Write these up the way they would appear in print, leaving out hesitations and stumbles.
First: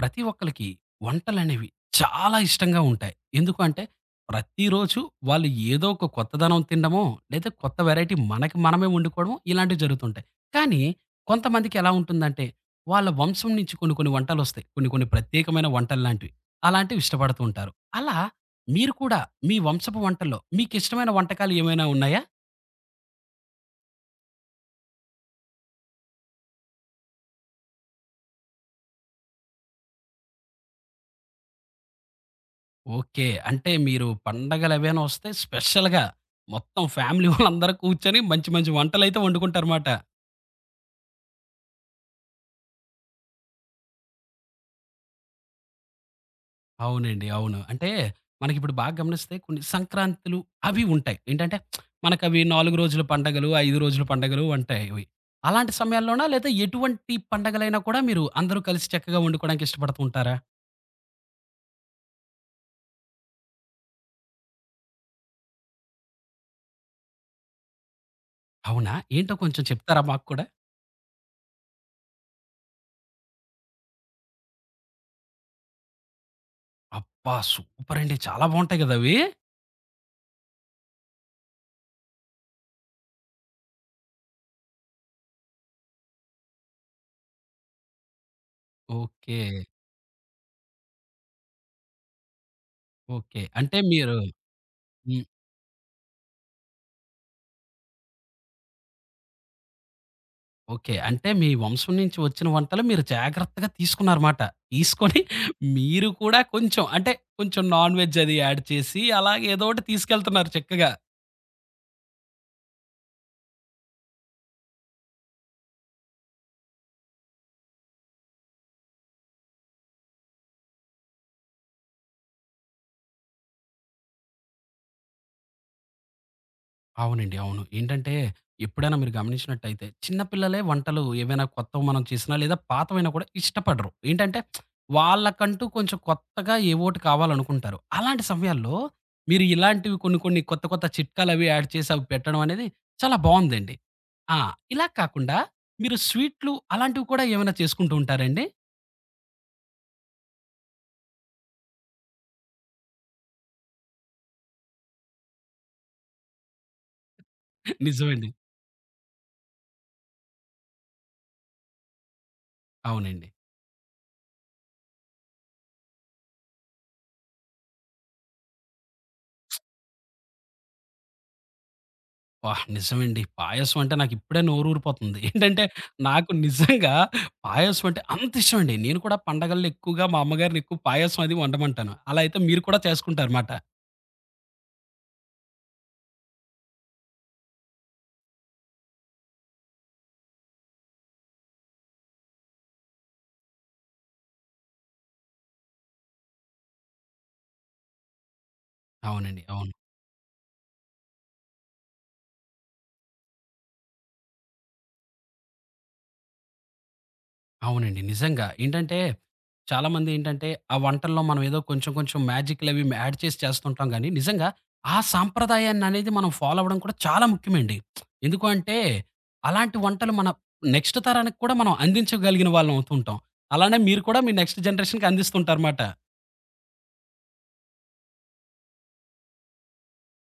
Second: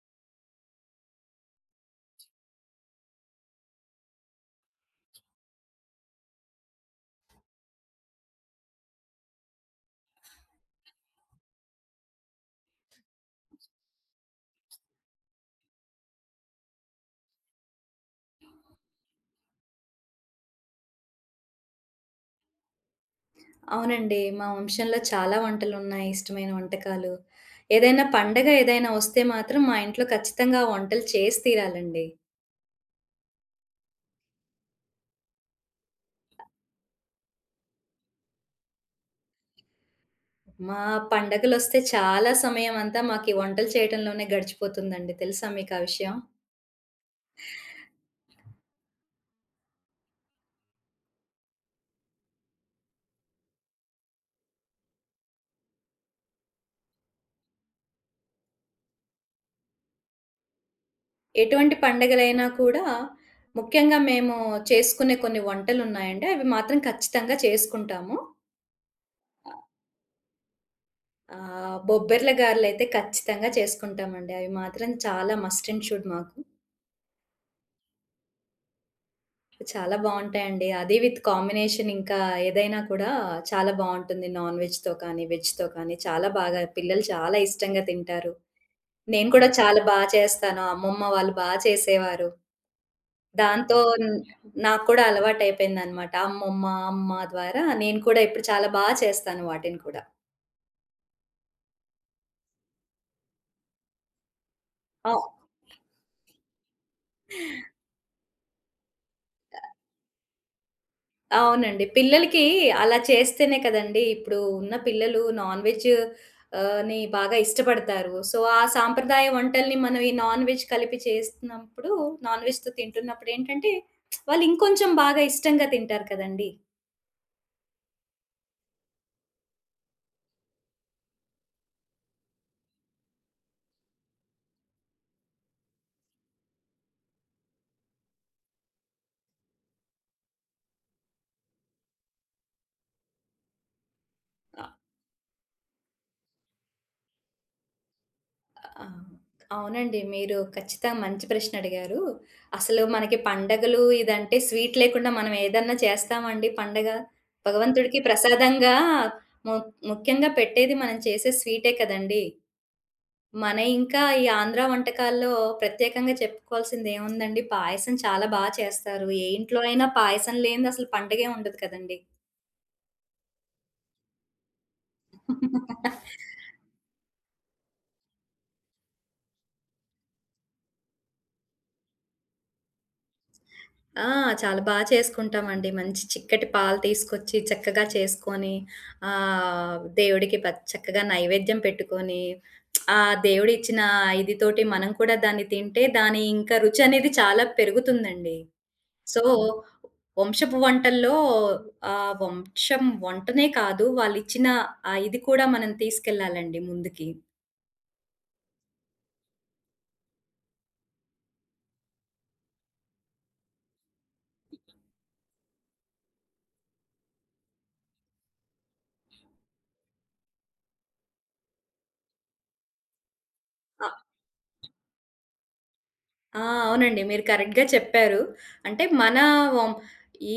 ప్రతి ఒక్కళ్ళకి వంటలనేవి చాలా ఇష్టంగా ఉంటాయి. ఎందుకు అంటే, ప్రతిరోజు వాళ్ళు ఏదో ఒక కొత్తదనం తినడమో, లేదా కొత్త వెరైటీ మనకి మనమే వండుకోవడమో ఇలాంటివి జరుగుతుంటాయి. కానీ కొంతమందికి ఎలా ఉంటుందంటే, వాళ్ళ వంశం నుంచి కొన్ని కొన్ని వంటలొస్తాయి. కొన్ని కొన్ని ప్రత్యేకమైన వంటల్లాంటివి. అలాంటివి ఇష్టపడుతూ ఉంటారు. అలా మీరు కూడా మీ వంశపు వంటల్లో మీకిష్టమైన వంటకాలు ఏమైనా ఉన్నాయా? అవునండి. మా వంశంలో చాలా వంటలున్నాయి ఇష్టమైన వంటకాలు. ఏదైనా పండగ ఏదైనా వస్తే మాత్రం మా ఇంట్లో ఖచ్చితంగా ఆ వంటలు చేసి తీరాలండి. ఓకే. అంటే మీరు పండగలవేవైనా వస్తే స్పెషల్‌గా మొత్తం ఫ్యామిలీ వాళ్ళందరూ కూర్చొని మంచి మంచి వంటలైతే వండుకుంటారుమాట. మా పండగలొస్తే చాలా సమయమంతా మాకీ వంటలు చేయటంలోనే గడిచిపోతుందండి. తెలుసా మీకా విషయం? అవునండి. అవును. అంటే మనకిప్పుడు బాగా గమనిస్తే కొన్ని సంక్రాంతులు అవి ఉంటాయి. ఏంటంటే మనకవి 4 రోజుల పండగలు, 5 రోజుల పండగలు ఉంటాయవి. అలాంటి సమయాల్లోనా లేదా ఎటువంటి పండగలైనా కూడా మీరు అందరూ కలిసి చక్కగా వండుకోవడానికి ఇష్టపడుతూ ఉంటారా? ఎటువంటి పండగలైనా కూడా ముఖ్యంగా మేము చేసుకునే కొన్ని వంటలున్నాయండి. అవి మాత్రం ఖచ్చితంగా చేసుకుంటాము. అవునా? ఏంటో కొంచెం చెప్తారా మాకు కూడా? బొబ్బర్ల గారెలైతే ఖచ్చితంగా చేసుకుంటామండి. అవి మాత్రం చాలా మస్ట్ అండ్ షుడ్ మాకు. అబ్బా! సూపరండి. చాలా బావుంటాయి గదా అవి. చాలా బావుంటాయండి. అది విత్ కాంబినేషన్ ఇంకా ఏదైనా కూడా చాలా బావుంటుంది. నాన్ వెజ్‌తో కానీ, వెజ్‌తో కానీ చాలా బాగా పిల్లలు చాలా ఇష్టంగా తింటారు. నేను ఓకే. కూడా చాలా బా చేస్తాను. అమ్మమ్మ వాళ్ళు బా చేసేవారు. ఓకే. దాంతో అంటే న్ మీరు నాకు కూడా హ్మ్. అలవాటయిపోయిందనమాట. అమ్మమ్మ, అమ్మ ద్వారా నేను కూడా ఇప్పుడు చాలా బా చేస్తాను వాటిని కూడా. ఓకే. అంటే మీ వంశం నుంచి వచ్చిన వంటలు మీరు జాగ్రత్తగా తీసుకున్నారమాట. ఆ! తీసుకొని మీరు కూడా కొంచెం అంటే కొంచెం నాన్ వెజ్ అది యాడ్ చేసి అలాగే ఏదో ఒకటి తీసుకెళ్తున్నారు చక్కగా. అవునండి. పిల్లలకి అలా చేస్తేనే కదండీ! ఇప్పుడు ఉన్న పిల్లలు నాన్ వెజ్ ని బాగా ఇష్టపడతారు. సో, ఆ సాంప్రదాయ వంటల్ని మనం ఈ నాన్ వెజ్ కలిపి చేస్తున్నప్పుడు, నాన్ వెజ్‌తో తింటున్నప్పుడు ఏంటంటే, వాళ్ళు ఇంకొంచెం బాగా ఇష్టంగా తింటారు కదండీ! అవునండి. అవును. ఏంటంటే, ఎప్పుడైనా మీరు గమనించినట్టయితే, చిన్న పిల్లలే వంటలు ఏవైనా కొత్తవి మనం చేసినా, లేదా పాతవైనా కూడా ఇష్టపడరు. ఏంటంటే, వాళ్ళకంటూ కొంచెం కొత్తగా ఏవోటి కావాలనుకుంటారు. అలాంటి సమయాల్లో, మీరు ఇలాంటివి కొన్ని, కొన్ని కొత్త, కొత్త చిట్కాలవి యాడ్ చేసి అవి పెట్టడం అనేది చాలా బావుందండి. ఆ! ఆహ్, ఇలా కాకుండా, మీరు స్వీట్లు అలాంటివి కూడా ఏమైనా చేసుకుంటూ ఉంటారండి? ఆ! అవునండి. మీరు ఖచ్చితంగా మంచి ప్రశ్న అడిగారు. అసలు మనకి పండగలు ఇదంటే స్వీట్ లేకుండా మనం ఏదన్నా చేస్తామండి పండగ? భగవంతుడికి నిజమండి. ప్రసాదంగా ము ముఖ్యంగా పెట్టేది మనం చేసే స్వీటే కదండీ! అవునండి. మన ఇంకా ఈ ఆంధ్ర వంటకాల్లో ప్రత్యేకంగా చెప్పుకోవాల్సింది ఏముందండి, పాయసం చాలా బా చేస్తారు. ఏ ఇంట్లో అయినా పాయసం లేనిది అసలు పండగే ఉండదు కదండీ. వాహ్! నిజమండి. పాయసం అంటే నాకిప్పుడే నోరూరిపోతుంది. ఏంటంటే, నాకు నిజంగా పాయసం అంటే అంత ఇష్టమండి. నేను కూడా పండగల్లో ఎక్కువగా మా అమ్మగారిని ఎక్కువ పాయసం అది వండమంటాను. అలా అయితే మీరు కూడా చేసుకుంటారుమాట. ఆ! చాలా బా చేసుకుంటామండి. మంచి చిక్కటి పాలు తీసుకొచ్చి చక్కగా చేసుకొని, దేవుడికి చక్కగా నైవేద్యం పెట్టుకొని, ఆ దేవుడు ఇచ్చిన ఇది తోటి మనం కూడా దాన్ని తింటే దాని ఇంకా రుచనేది చాలా పెరుగుతుందండి. సో అవునండి. అవును. వంశపు వంటల్లో వంశం వంటనే కాదు, వాళ్ళిచ్చిన ఆ ఇది కూడా మనం తీసుకెళ్ళాలండి ముందుకి. అవునండి. నిజంగా. ఏంటంటే, చాలామంది ఏంటంటే, ఆ వంటల్లో మనం ఏదో కొంచెం కొంచెం మ్యాజిక్‌లవి యాడ్ చేసి చేస్తుంటాం గానీ, నిజంగా ఆ సాంప్రదాయాన్ననేది మనం ఫాలో అవ్వడం కూడా చాలా ముఖ్యమండి. ఎందుకు అంటే, అలాంటి వంటలు మన నెక్స్ట్ తరానికి కూడా మనం అందించగలిగిన వాళ్ళం అవుతుంటాం. అలానే అ మీరు కూడా మీ నెక్స్ట్ జనరేషన్‌కి అందిస్తుంటారుమాట. అవునండి. మీరు కరెక్ట్‌గా చెప్పారు. అంటే మన వం ఈ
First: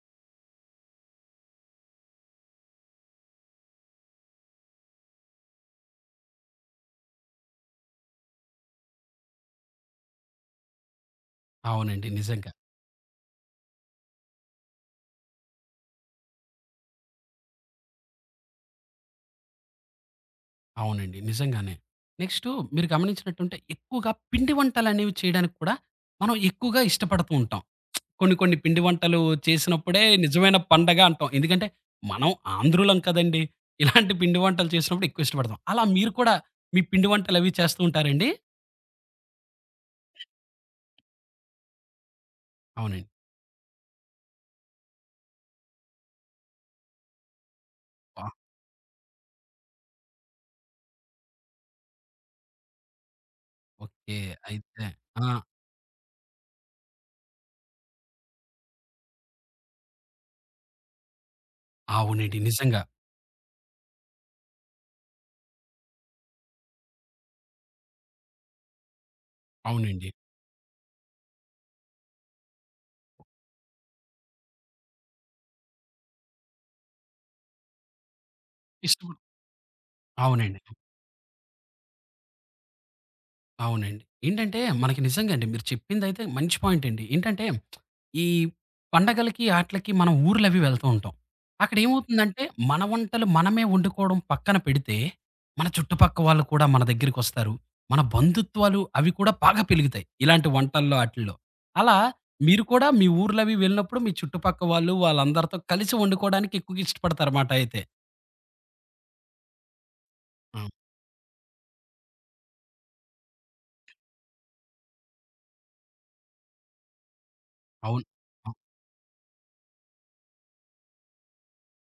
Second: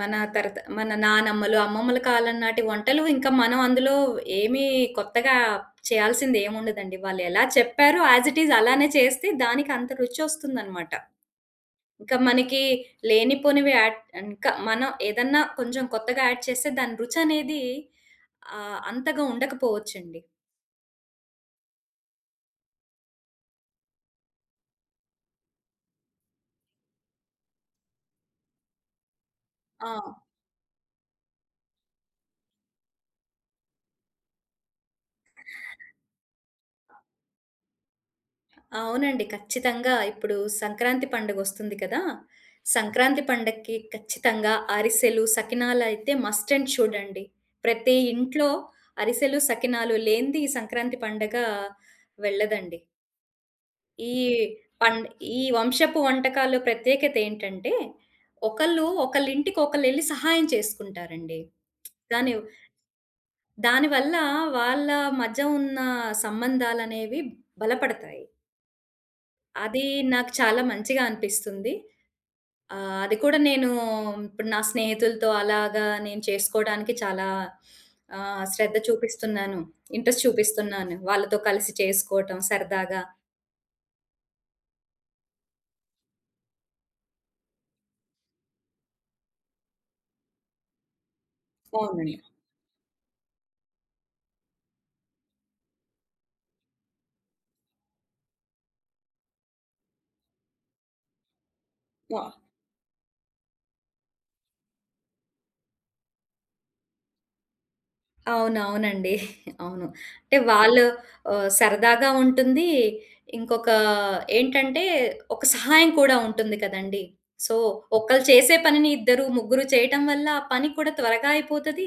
మన నానమ్మలు, అమ్మమ్మల కాలం నాటి వంటలు ఇంకా మనం అందులో ఏమి కొత్తగా చేయాల్సిందేముండదండి. వాళ్ళెలా చెప్పారో యాస్ ఇట్ ఈజ్ అలానే చేస్తే దానికి అంత రుచొస్తుందనమాట. అవునండి. ఇంకా నిజంగా. మనకి లేనిపోనివి యాడ్ ఇంకా మనం ఏదన్నా కొంచెం కొత్తగా యాడ్ చేస్తే దాని రుచనేది అంతగా ఉండకపోవచ్చండి. అవునండి. నిజంగానే. నెక్స్టు మీరు గమనించినట్టుంటే, ఎక్కువగా పిండి వంటలనేవి చేయడానికి కూడా మనం ఎక్కువగా ఇష్టపడుతూ ఉంటాం. కొన్ని కొన్ని పిండి వంటలు ఆ! చేసినప్పుడే నిజమైన పండగ అంటాం. ఎందుకంటే మనం ఆంధ్రులం కదండీ! ఇలాంటి పిండి వంటలు చేసినప్పుడు ఎక్కువ ఇష్టపడతాం. అలా మీరు కూడా మీ పిండి వంటలవి చేస్తూ ఉంటారండి? అవునండి. ఖచ్చితంగా ఇప్పుడు సంక్రాంతి పండుగొస్తుంది కదా! అవునండి. సంక్రాంతి పండక్కి ఖచ్చితంగా అరిసెలు, సకినాలయితే మస్ట్ అండ్ షుడ్ అండి. ప్రతి వాహ్! ఇంట్లో అరిసెలు, సకినాలు లేనిది ఈ సంక్రాంతి పండగ వెళ్ళదండి. ఈ ఓకే. అయితే పం ఆ! ఈ వంశపు వంటకాలు ప్రత్యేకతేంటంటే, ఒకళ్ళు ఒకళ్ళింటికి ఒకళ్ళెళ్లి సహాయం చేసుకుంటారండి. దాని అవునండి. నిజంగా. దానివల్ల వాళ్ళ మధ్య ఉన్న సంబంధాలనేవి బలపడతాయి. అది అవునండి. నాకు చాలా మంచిగా అనిపిస్తుంది. అది కూడా నేను ఇప్పుడు నా స్నేహితులతో అలాగా నేను చేసుకోవడానికి చాలా శ్రద్ధ ఇష్టం చూపిస్తున్నాను. ఇంట్రెస్ట్ అవునండి. చూపిస్తున్నాను. వాళ్ళతో కలిసి చేసుకోవటం సరదాగా. అవునండి. ఏంటంటే మనకి నిజంగా అండి మీరు చెప్పిందైతే మంచి పాయింట్ అండి. ఏంటంటే ఈ పండగలకి ఆట్లకి మనం ఊర్లవి వెళ్తూ ఉంటాం. అక్కడ అవునండి. ఏమవుతుందంటే మన వంటలు మనమే వండుకోవడం పక్కన పెడితే మన చుట్టుపక్క వాళ్ళు కూడా మన దగ్గరికొస్తారు. మన బంధుత్వాలు అవి కూడా బాగా పెలుగుతాయి. ఇలాంటి వంటల్లో ఆటిల్లో. అలా ఆ! మీరు కూడా మీ ఊర్లవి వెళ్ళినప్పుడు మీ చుట్టుపక్క వాళ్ళు వాళ్ళందరితో కలిసి వండుకోవడానికి ఎక్కువగా ఇష్టపడతారన్నమాట అయితే. అవునవునండి. అవును. అంటే ఆ! వాళ్ళు సరదాగా ఉంటుంది. ఇంకొక ఏంటంటే, ఒక సహాయం కూడా ఉంటుంది కదండీ! సో, అవును. ఒకళ్ళు ఆ! చేసే పనిని ఇద్దరు, ముగ్గురు చేయటం వల్ల ఆ పని కూడా త్వరగా అయిపోతది.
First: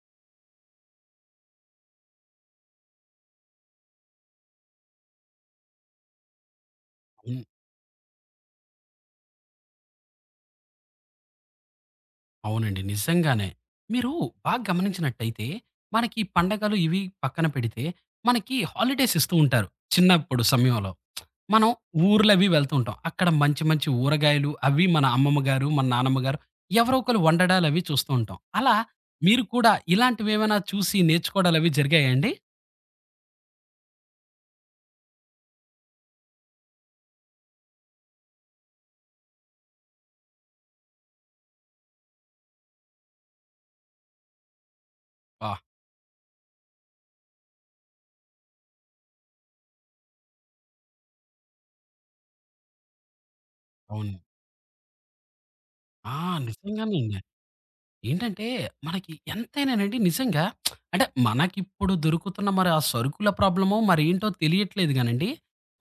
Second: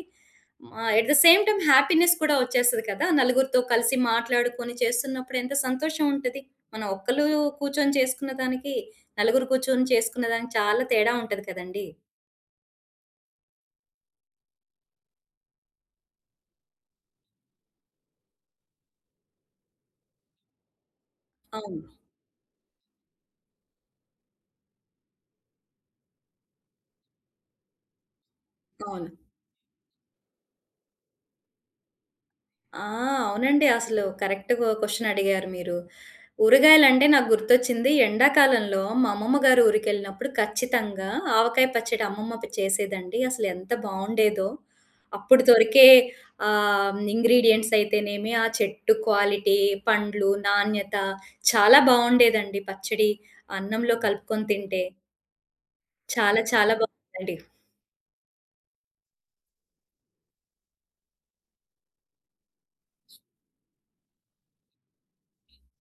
At the same time happiness కూడా వచ్చేస్తది కదా! నలుగురితో కలిసి మాట్లాడుకొని చేస్తున్నప్పుడు ఎంత సంతోషం ఉంటది. మనం ఒక్కళ్ళు అవును. కూర్చొని చేసుకున్న దానికి, నలుగురు కూర్చొని చేసుకున్న దానికి చాలా తేడా ఉంటది కదండీ! అవునండి. నిజంగానే. మీరు బాగా గమనించినట్టయితే, మనకి ఈ పండగలు ఇవి పక్కన పెడితే, మనకి హాలిడేస్ ఇస్తూ ఉంటారు. చిన్నప్పుడు సమయంలో. మనం అవును. ఊర్లవి వెళ్తూ ఉంటాం. అక్కడ మంచి మంచి ఊరగాయలు అవి మన అమ్మమ్మ గారు, మన నానమ్మ గారు ఎవరో ఒకళ్ళు వండడాలవి చూస్తూ ఉంటాం. అలా అవును. మీరు కూడా ఇలాంటివేమైనా చూసి నేర్చుకోవడాలవి జరిగాయండి? ఆ! అవునండి. అసలు కరెక్ట్ క్వెషన్ అడిగారు మీరు. ఊరగాయలంటే నాకు గుర్తొచ్చింది ఎండాకాలంలో మా అమ్మమ్మ గారు ఊరికెళ్ళినప్పుడు ఖచ్చితంగా ఆవకాయ పచ్చడి అమ్మమ్మ చేసేదండి. అసలు ఎంత బావుండేదో. అప్పుడు ఆ! దొరికే ఇంగ్రీడియెంట్స్ అయితేనేమి, ఆ చెట్టు క్వాలిటీ, పండ్లు, నాణ్యత చాలా బావుండేదండి పచ్చడి. అన్నంలో అవును. కలుపుకొని తింటే ఆ! చాలా చాలా నిజంగానే. బావుందండి. ఏంటంటే, మనకి ఎంతైనానండి నిజంగా అంటే, మనకిప్పుడు దొరుకుతున్న మరి ఆ సరుకుల ప్రాబ్లమో మరేంటో తెలియట్లేదు గానండి,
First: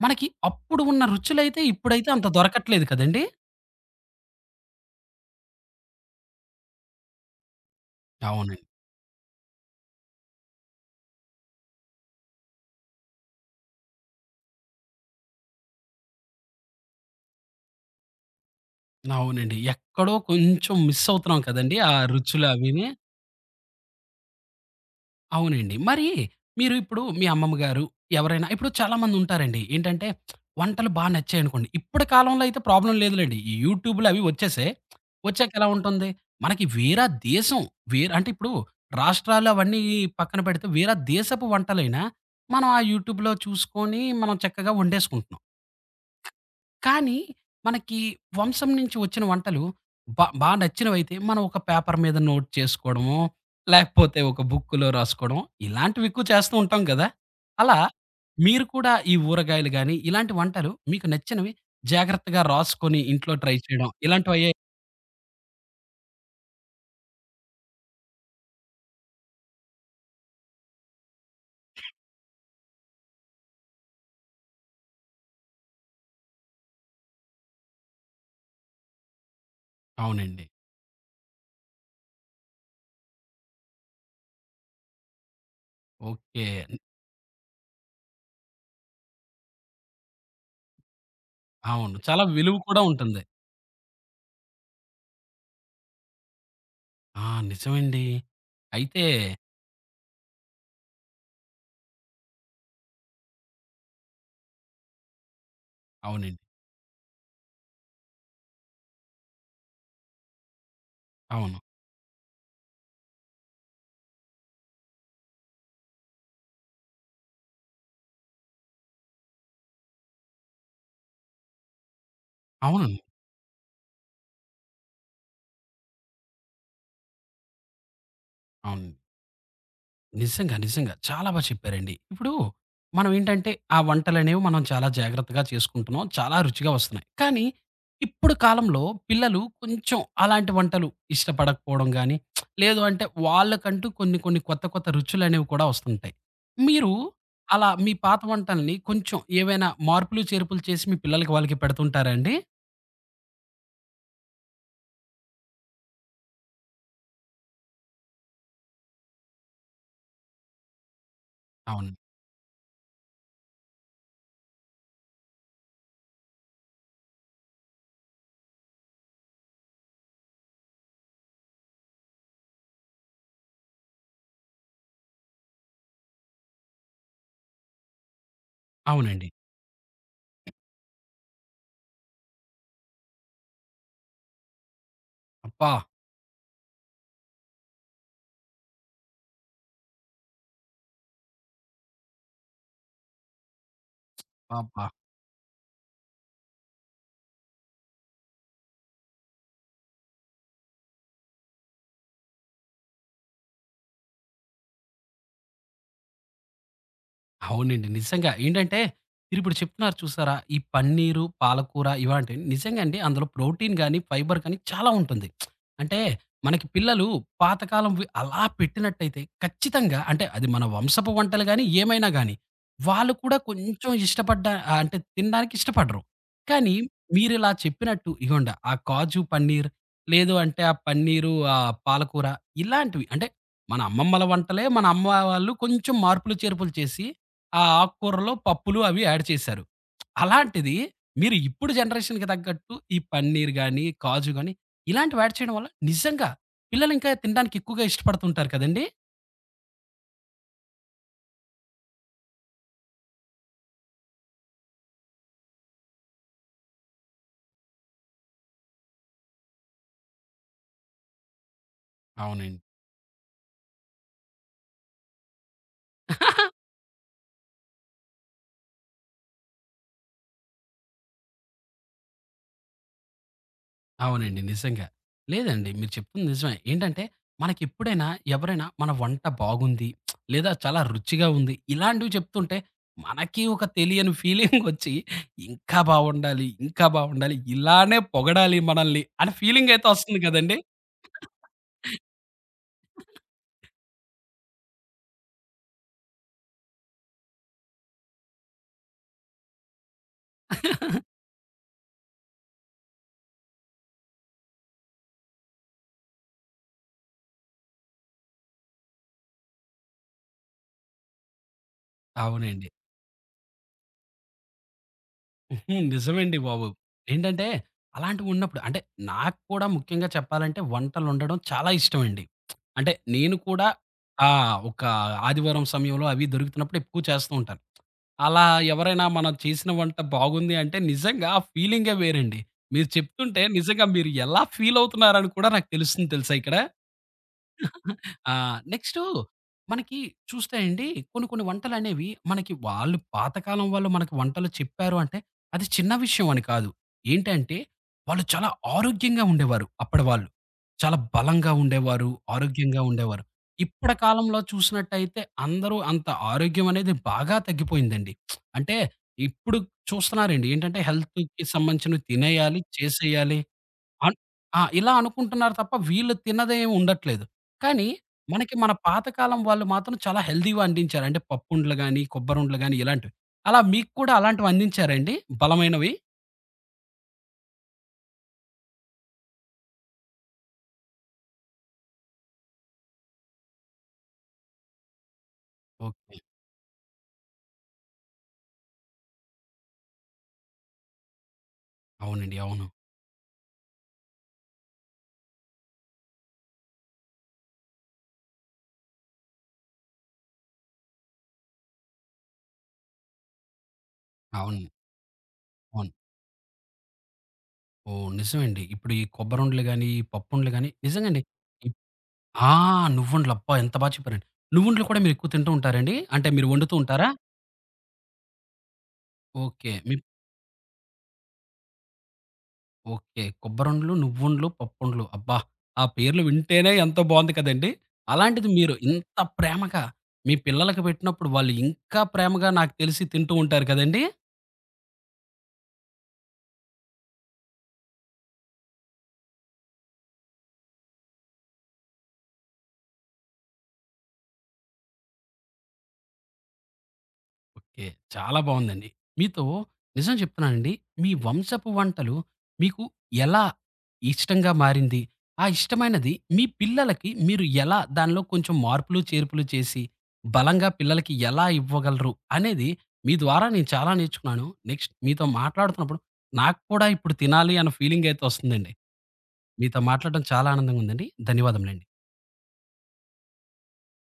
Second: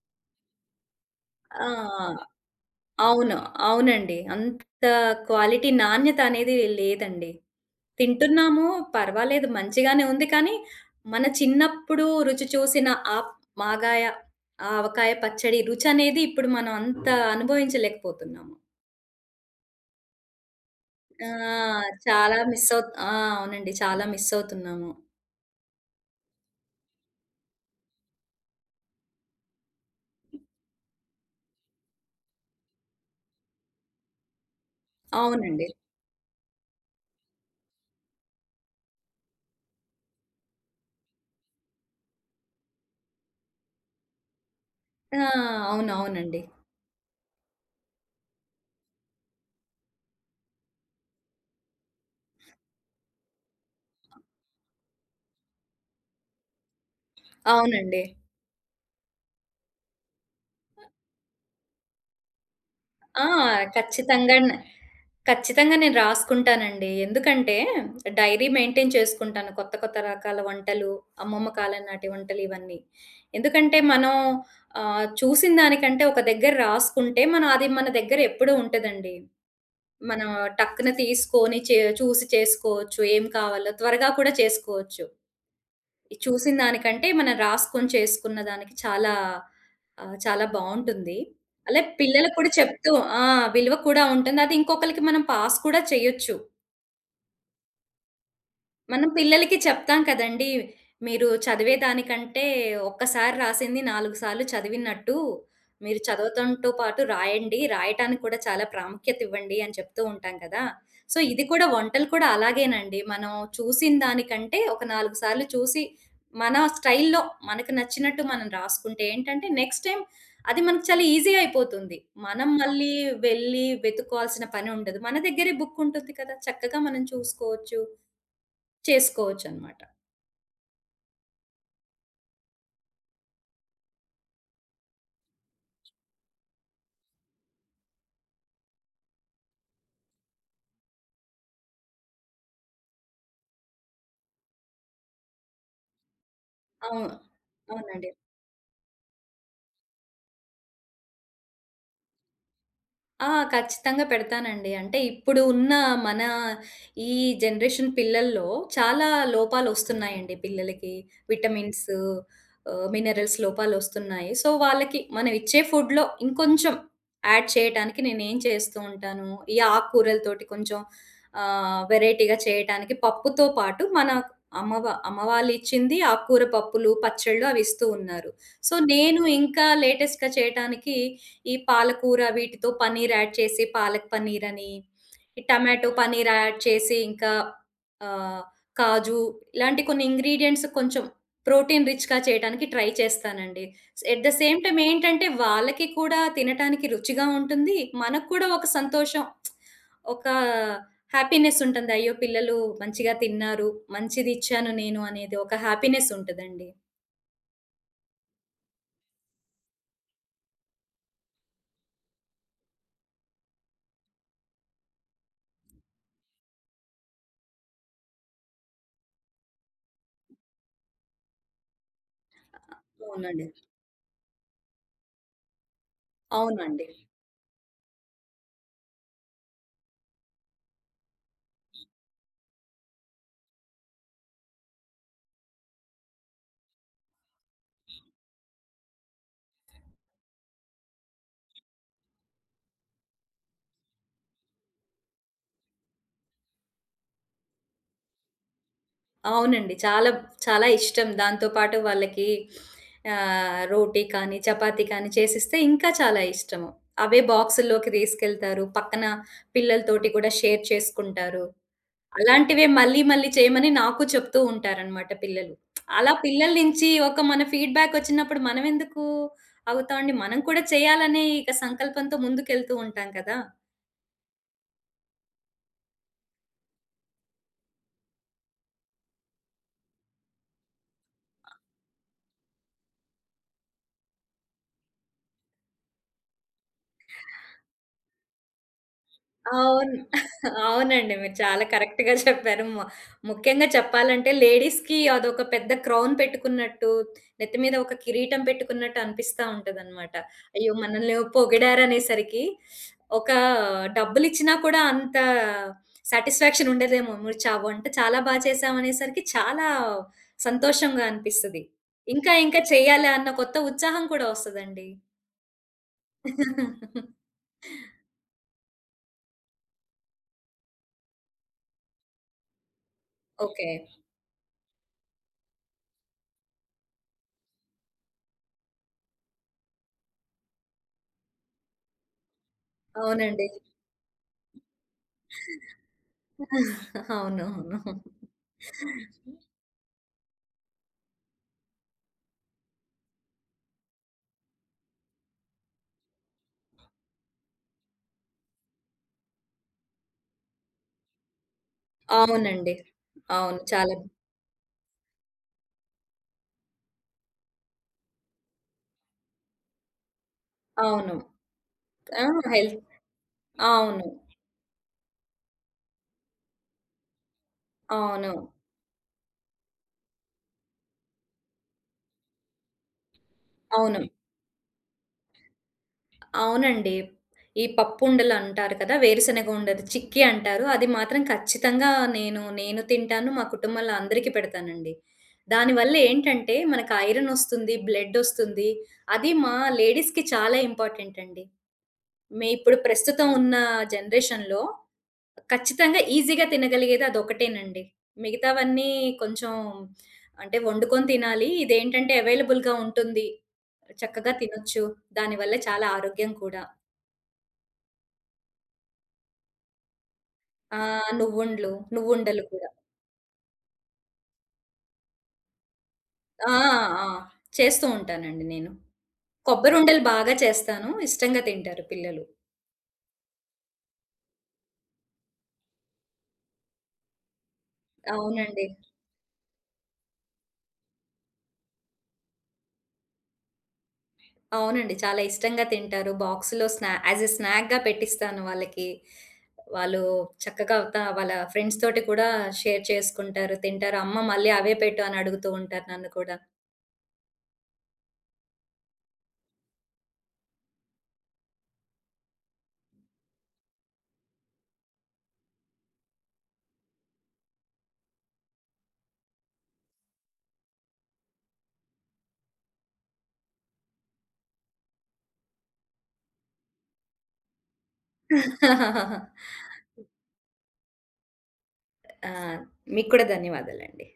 మనకి అప్పుడు ఉన్న రుచులైతే ఇప్పుడైతే అంత ఆ! దొరకట్లేదు కదండీ! అవును. అవునండి. అంత క్వాలిటీ నాణ్యత అనేది లేదండి. అవునండి. తింటున్నాము. పర్వాలేదు మంచిగానే ఉంది. కానీ, మన చిన్నప్పుడు రుచి చూసిన ఆ మాగాయ, ఆ ఆవకాయ పచ్చడి రుచనేది ఇప్పుడు మనం అంత అనుభవించలేకపోతున్నాము. అవునండి. ఎక్కడో కొంచెం మిస్ ఆ! అవుతున్నాం కదండీ! ఆ చాలా రుచులు మిస్ అవిని. అవుత్ ఆ! అవునండి. చాలా మిస్ అవుతున్నాము. అవునండి. మరి మీరు ఇప్పుడు మీ అమ్మమ్మ గారు ఎవరైనా ఇప్పుడు చాలామంది ఉంటారండి. ఏంటంటే వంటలు బా నచ్చాయనుకోండి. ఇప్పటి కాలంలో అయితే ప్రాబ్లమ్ లేదులెండి. ఈ యూట్యూబ్‌లు అవి వచ్చేసాయి. వచ్చాక అవునండి. ఎలా ఉంటుంది? మనకి వేరే దేశం అంటే ఇప్పుడు రాష్ట్రాలు అవన్నీ పక్కన పెడితే వేరే దేశపు వంటలైనా మనం ఆ యూట్యూబ్‌లో చూసుకొని మనం చక్కగా ఆ! వండేసుకుంటున్నాం. అవునవునండి. అవునండి. కానీ మనకి వంశం నుంచి వచ్చిన వంటలు బా బా నచ్చినవైతే మనం ఒక పేపర్ మీద నోట్ చేసుకోవడమో, లేకపోతే ఒక బుక్కులో రాసుకోవడమో ఇలాంటివి ఎక్కువ చేస్తూ ఉంటాం కదా! అలా అవునండి. మీరు కూడా ఈ ఊరగాయలు గాని, ఇలాంటి వంటలు మీకు నచ్చినవి జాగ్రత్తగా రాసుకొని ఆ! ఇంట్లో ట్రై చేయడం ఖచ్చితంగానే ఇలాంటివయ్యాయి ఖచ్చితంగా నేను రాసుకుంటానండి. ఎందుకంటే, డైరీ మెయింటైన్ చేసుకుంటాను. కొత్త, కొత్త రకాల వంటలు, అమ్మమ్మ కాలం నాటి వంటలు ఇవన్నీ. ఎందుకంటే, మనం చూసిన దానికంటే ఒక దగ్గర రాసుకుంటే, మనం అది మన దగ్గర ఎప్పుడూ ఉంటదండి. మనం అవునండి. టక్కున తీసుకొని చూసి చేసుకోవచ్చు. ఏం కావాలో త్వరగా కూడా చేసుకోవచ్చు. ఓకే. చూసిన దానికంటే మనం రాసుకొని చేసుకున్న దానికి చాలా చాలా బావుంటుంది. అలా అవును. చాలా పిల్లలకి కూడా విలువ కూడా చెప్తూ ఉంటుంది. ఆ! విలువ కూడా ఉంటుంది. అది ఇంకొకళ్ళకి మనం పాస్ కూడా చేయొచ్చు. ఆ! నిజమండి. అయితే మనం పిల్లలకి చెప్తాం కదండీ! మీరు చదివేదానికంటే ఒక్కసారి రాసింది 4 సార్లు చదివినట్టు, మీరు అవునండి. చదవటంతో పాటు రాయండి. రాయటానికి కూడా చాలా ప్రాముఖ్యత ఇవ్వండి అని చెప్తూ ఉంటాం కదా! సో, ఇది అవును. కూడా వంటలు కూడా అలాగేనండి. మనం చూసిన దానికంటే ఒక 4 సార్లు చూసి, మన స్టైల్‌లో మనకు నచ్చినట్టు మనం రాసుకుంటే ఏంటంటే, నెక్స్ట్ టైమ్ అది మనకు చాలా ఈజీ అయిపోతుంది. మనం మళ్ళీ అవునండి. వెళ్ళి వెతుక్కోవాల్సిన పని ఉండదు. మన దగ్గరే బుక్ ఉంటుంది కదా! చక్కగా మనం చూసుకోవచ్చు. అవును. చేసుకోవచ్చనమాట. నిజంగా. నిజంగా. చాలా బా చెప్పారండి. ఇప్పుడు మనం ఏంటంటే, ఆ వంటలనేవి మనం చాలా జాగ్రత్తగా చేసుకుంటున్నాం. చాలా రుచిగా వస్తున్నాయి. కానీ, ఇప్పుడు కాలంలో పిల్లలు కొంచెం అలాంటి వంటలు ఇష్టపడకపోవడం గానీ, లేదు అంటే వాళ్ళకంటూ కొన్ని కొన్ని కొత్త కొత్త రుచులనేవి కూడా వస్తుంటాయి. మీరు అవును. అలా మీ అవునండి. పాత వంటల్ని కొంచెం ఏవైనా మార్పులు, చేర్పులు చేసి మీ పిల్లలకి వాళ్ళకి పెడుతుంటారా అండి? ఆ! ఖచ్చితంగా పెడతానండి. అంటే ఇప్పుడు ఉన్న మన ఈ జనరేషన్ పిల్లల్లో చాలా లోపాలొస్తున్నాయండి పిల్లలకి. విటమిన్స్ అవును. మినరల్స్ లోపాలొస్తున్నాయి. సో, వాళ్ళకి మనం ఇచ్చే ఫుడ్‌లో ఇంకొంచెం యాడ్ చేయటానికి నేనేం చేస్తూ ఉంటాను, ఈ ఆకుకూరలతోటి కొంచెం వెరైటీగా చేయటానికి పప్పుతో పాటు మన అమ్మ వాళ్ళిచ్చింది ఆకుకూర పప్పులు, పచ్చళ్ళు అవి ఇస్తూ ఉన్నారు. సో, నేను అవునండి. ఇంకా లేటెస్ట్‌గా చేయటానికి ఈ పాలకూర వీటితో పన్నీర్ యాడ్ చేసి పాలక్ పన్నీరని, ఈ అబ్బా! టమాటో పన్నీర్ యాడ్ చేసి ఇంకా ఆహ్, కాజు ఇలాంటి కొన్ని ఇంగ్రీడియెంట్స్ కొంచెం ప్రోటీన్ రిచ్‌గా చేయటానికి ట్రై చేస్తానండి. ఎట్ ద సేమ్ టైమ్ అబ్బా! ఏంటంటే వాళ్ళకి కూడా తినటానికి రుచిగా ఉంటుంది. మనకు కూడా ఒక సంతోషం ఒక హ్యాపీనెస్ ఉంటుంది. అయ్యో! పిల్లలు మంచిగా తిన్నారు. మంచిది ఇచ్చాను నేను అనేది ఒక హ్యాపీనెస్ ఉంటదండి. అవునండి. నిజంగా. ఏంటంటే, మీరిప్పుడు చెప్తున్నారు చూసారా? ఈ పన్నీరు, పాలకూర ఇలాంటివి నిజంగా అండి అందులో ప్రోటీన్ గాని, ఫైబర్ గాని చాలా ఉంటుంది. అంటే మనకి పిల్లలు పాతకాలంవి అలా పెట్టినట్టయితే ఖచ్చితంగా అంటే అది మన వంశపు వంటలు గాని, ఏమైనా గాని వాళ్ళు కూడా అవునండి. కొంచెం ఇష్టపడ్డ అంటే తినడానికి ఇష్టపడరు. కానీ అవునండి. మీరిలా చెప్పినట్టు ఇగోండి ఆ కాజు పన్నీర్, లేదు అంటే ఆ పన్నీరు, పాలకూర ఇలాంటివి అంటే మన అమ్మమ్మల వంటలే మన అమ్మ వాళ్ళు కొంచెం మార్పులు, చేర్పులు చేసి ఆ ఆకుకూరలో పప్పులు అవి యాడ్ చేశారు. అలాంటిది మీరు ఇప్పుడు జనరేషన్‌కి తగ్గట్టు ఈ పన్నీర్ గాని, కాజు గాని ఇలాంటివి యాడ్ చేయడం వల్ల నిజంగా పిల్లలు ఇంకా తినడానికి ఎక్కువగా ఇష్టపడుతుంటారు కదండీ! అవునండి. చాలా, చాలా ఇష్టం. దాంతో పాటు వాళ్ళకి రోటీ కానీ, చపాతీ కానీ చేసిస్తే ఇంకా చాలా ఇష్టము. అవే బాక్సుల్లోకి తీసుకెళ్తారు. పక్కన పిల్లలతోటి కూడా షేర్ చేసుకుంటారు. అవునండి. అలాంటివే మళ్ళీ, మళ్ళీ చేయమని నాకు చెప్తూ ఉంటారనమాట పిల్లలు. అలా పిల్లల నుంచి ఒక మన ఫీడ్‌బ్యాక్ వచ్చినప్పుడు మనమెందుకు ఆగుతామండి? మనం కూడా చేయాలనే ఇక సంకల్పంతో ముందుకెళ్తూ ఉంటాం కదా! అవునండి. నిజంగా. లేదండి మీరు చెప్తుంది నిజమే. ఏంటంటే మనకెప్పుడైనా ఎవరైనా మన వంట బాగుంది, లేదా చాలా రుచిగా ఉంది ఇలాంటివి చెప్తుంటే మనకి ఒక తెలియని ఫీలింగొచ్చి ఇంకా బావుండాలి, ఇంకా బావుండాలి ఇలానే పొగడాలి మనల్ని అనే ఫీలింగయితే అవును. వస్తుంది కదండీ! అవునండి. మీరు చాలా కరెక్ట్‌గా చెప్పారు. ముఖ్యంగా చెప్పాలంటే లేడీస్‌కి అదొక పెద్ద క్రౌన్ పెట్టుకున్నట్టు, నెత్తి మీద ఒక కిరీటం పెట్టుకున్నట్టు అనిపిస్తా ఉంటదనమాట. అయ్యో! మనల్ని పొగిడారనేసరికి ఒక డబ్బులిచ్చినా కూడా అంత సాటిస్ఫాక్షన్ ఉండదేమో. మీరు వంట చాలా బా చేశామనేసరికి చాలా సంతోషంగా అనిపిస్తది. ఇంకా ఇంకా అవునండి. చేయాలి అన్న కొత్త ఉత్సాహం కూడా వస్తదండి. ఉహుం, నిజమండి బాబు. ఏంటంటే అలాంటివున్నప్పుడు అంటే నాకు కూడా ముఖ్యంగా చెప్పాలంటే వంటలొండడం చాలా ఇష్టమండి. అంటే నేను కూడా ఓకే. ఆ! ఒక ఆదివారం సమయంలో అవి దొరుకుతున్నప్పుడు ఎక్కువ చేస్తూ ఉంటాను. అలా ఎవరైనా మనం చేసిన వంట బాగుంది అంటే నిజంగా ఆ ఫీలింగే వేరండి. మీరు చెప్తుంటే అవునండి. నిజంగా మీరు ఎలా ఫీలవుతున్నారని కూడా నాకు తెలుస్తుంది తెలుసా ఇక్కడ? అవునవును. ఆ! నెక్స్టు మనకి చూస్తే అండి కొన్ని కొన్ని వంటలనేవి మనకి వాళ్ళు పాతకాలం వాళ్ళు మనకి వంటలు చెప్పారు అంటే, అది చిన్న విషయం అని కాదు. ఏంటంటే, వాళ్ళు చాలా ఆరోగ్యంగా ఉండేవారు అప్పడి వాళ్ళు. చాలా బలంగా ఉండేవారు. అవునండి. ఆరోగ్యంగా ఉండేవారు. అవును. ఇప్పడి చాలా కాలంలో చూసినట్టయితే అందరూ అంత ఆరోగ్యం అనేది బాగా తగ్గిపోయిందండి. అంటే ఇప్పుడు చూస్తున్నారండి. ఏంటంటే అవును. హెల్త్‌కి సంబంధించినవి ఆ! తినేయాలి, హెల్త్ చేసేయాలి. అవును. అన్ ఆ! ఇలా అనుకుంటున్నారు తప్ప వీళ్ళు తిన్నదేమి ఉండట్లేదు. కానీ అవును. మనకి మన పాతకాలం వాళ్ళు మాత్రం చాలా హెల్తీ‌గా అందించారు. అంటే పప్పుండలు గాని, కొబ్బరుండలు గాని ఇలాంటివి. అలా మీకు అవును. కూడా అలాంటివి అందించారా అండి? బలమైనవి? అవునండి. ఈ పప్పుండలు అంటారు కదా! వేరుశనగ ఉండలు, చిక్కీ అంటారు. అది మాత్రం ఖచ్చితంగా నేను తింటాను. మా కుటుంబంలో అందరికీ పెడతానండి. దానివల్ల ఓకే. ఏంటంటే మనకు ఐరన్ ఒస్తుంది, బ్లడ్ ఒస్తుంది. అది మా లేడీస్‌కి చాలా ఇంపార్టెంట్ అండి. అవునండి. అవును. ఇప్పుడు ప్రస్తుతం ఉన్న జనరేషన్‌లో ఖచ్చితంగా ఈజీగా తినగలిగేది అదొకటేనండి. మిగతావన్నీ కొంచెం అంటే వండుకొని తినాలి. ఇదేంటంటే అవైలబుల్‌గా ఉంటుంది. చక్కగా అవును. తినొచ్చు. దానివల్ల చాలా అవును. ఆరోగ్యం కూడా. ఓహ్! నిజమండి. ఇప్పుడు ఈ కొబ్బరుండలు గాని, ఈ పప్పుండలు గాని నిజంగండి. నువ్వుండ్లు, ఇప్ నువ్వుండలు ఆ! కూడా. నువ్వుండలు అబ్బా! ఎంత బా చెప్పారండి. నువ్వుండలు కూడా మీరు ఎక్కువ తింటూ ఉంటారండి? అంటే మీరు ఆ! వండుతూ ఆ! ఉంటారా? చేస్తూ ఉంటానండి నేను. ఓకే. మీ కొబ్బరుండలు బాగా చేస్తాను. ఇష్టంగా తింటారు పిల్లలు. ఓకే. కొబ్బరుండలు, నువ్వుండలు, పప్పుండలు. అబ్బా! ఆ పేర్లు వింటేనే ఎంతో బావుంది కదండీ. అలాంటిది అవునండి. మీరు ఇంత ప్రేమగా మీ పిల్లలకి పెట్టినప్పుడు వాళ్ళు ఇంకా ప్రేమగా నాకు తెలిసి తింటూ ఉంటారు కదండీ? అవునండి. చాలా ఇష్టంగా తింటారు. బాక్స్‌లో యాస్ ఎ స్నాక్‌గా పెట్టిస్తాను వాళ్ళకి. వాళ్ళు చక్కగా వాళ్ళ ఫ్రెండ్స్ తోటి కూడా షేర్ చేసుకుంటారు, తింటారు. అమ్మ మళ్ళీ అవే పెట్టు అని అడుగుతూ ఉంటారు నన్ను కూడా. ఓకే. చాలా బావుందండి. మీతో నిజం చెప్తున్నానండి. మీ వంశపు వంటలు మీకు ఎలా ఇష్టంగా మారింది? ఆ ఇష్టమైనది మీ పిల్లలకి మీరు ఎలా దానిలో కొంచెం మార్పులు, చేర్పులు చేసి బలంగా పిల్లలకి ఎలా ఇవ్వగలరు? అనేది మీ ద్వారా నేను చాలా నేర్చుకున్నాను. నెక్స్ట్ మీతో మాట్లాడుతున్నప్పుడు నాకు కూడా ఇప్పుడు తినాలి అన్న ఫీలింగ్ అయితే వస్తుందండి. మీతో మాట్లాడడం చాలా ఆనందంగా ఉందండి. ధన్యవాదములండి. ఆ! మీకు కూడా ధన్యవాదాలండి.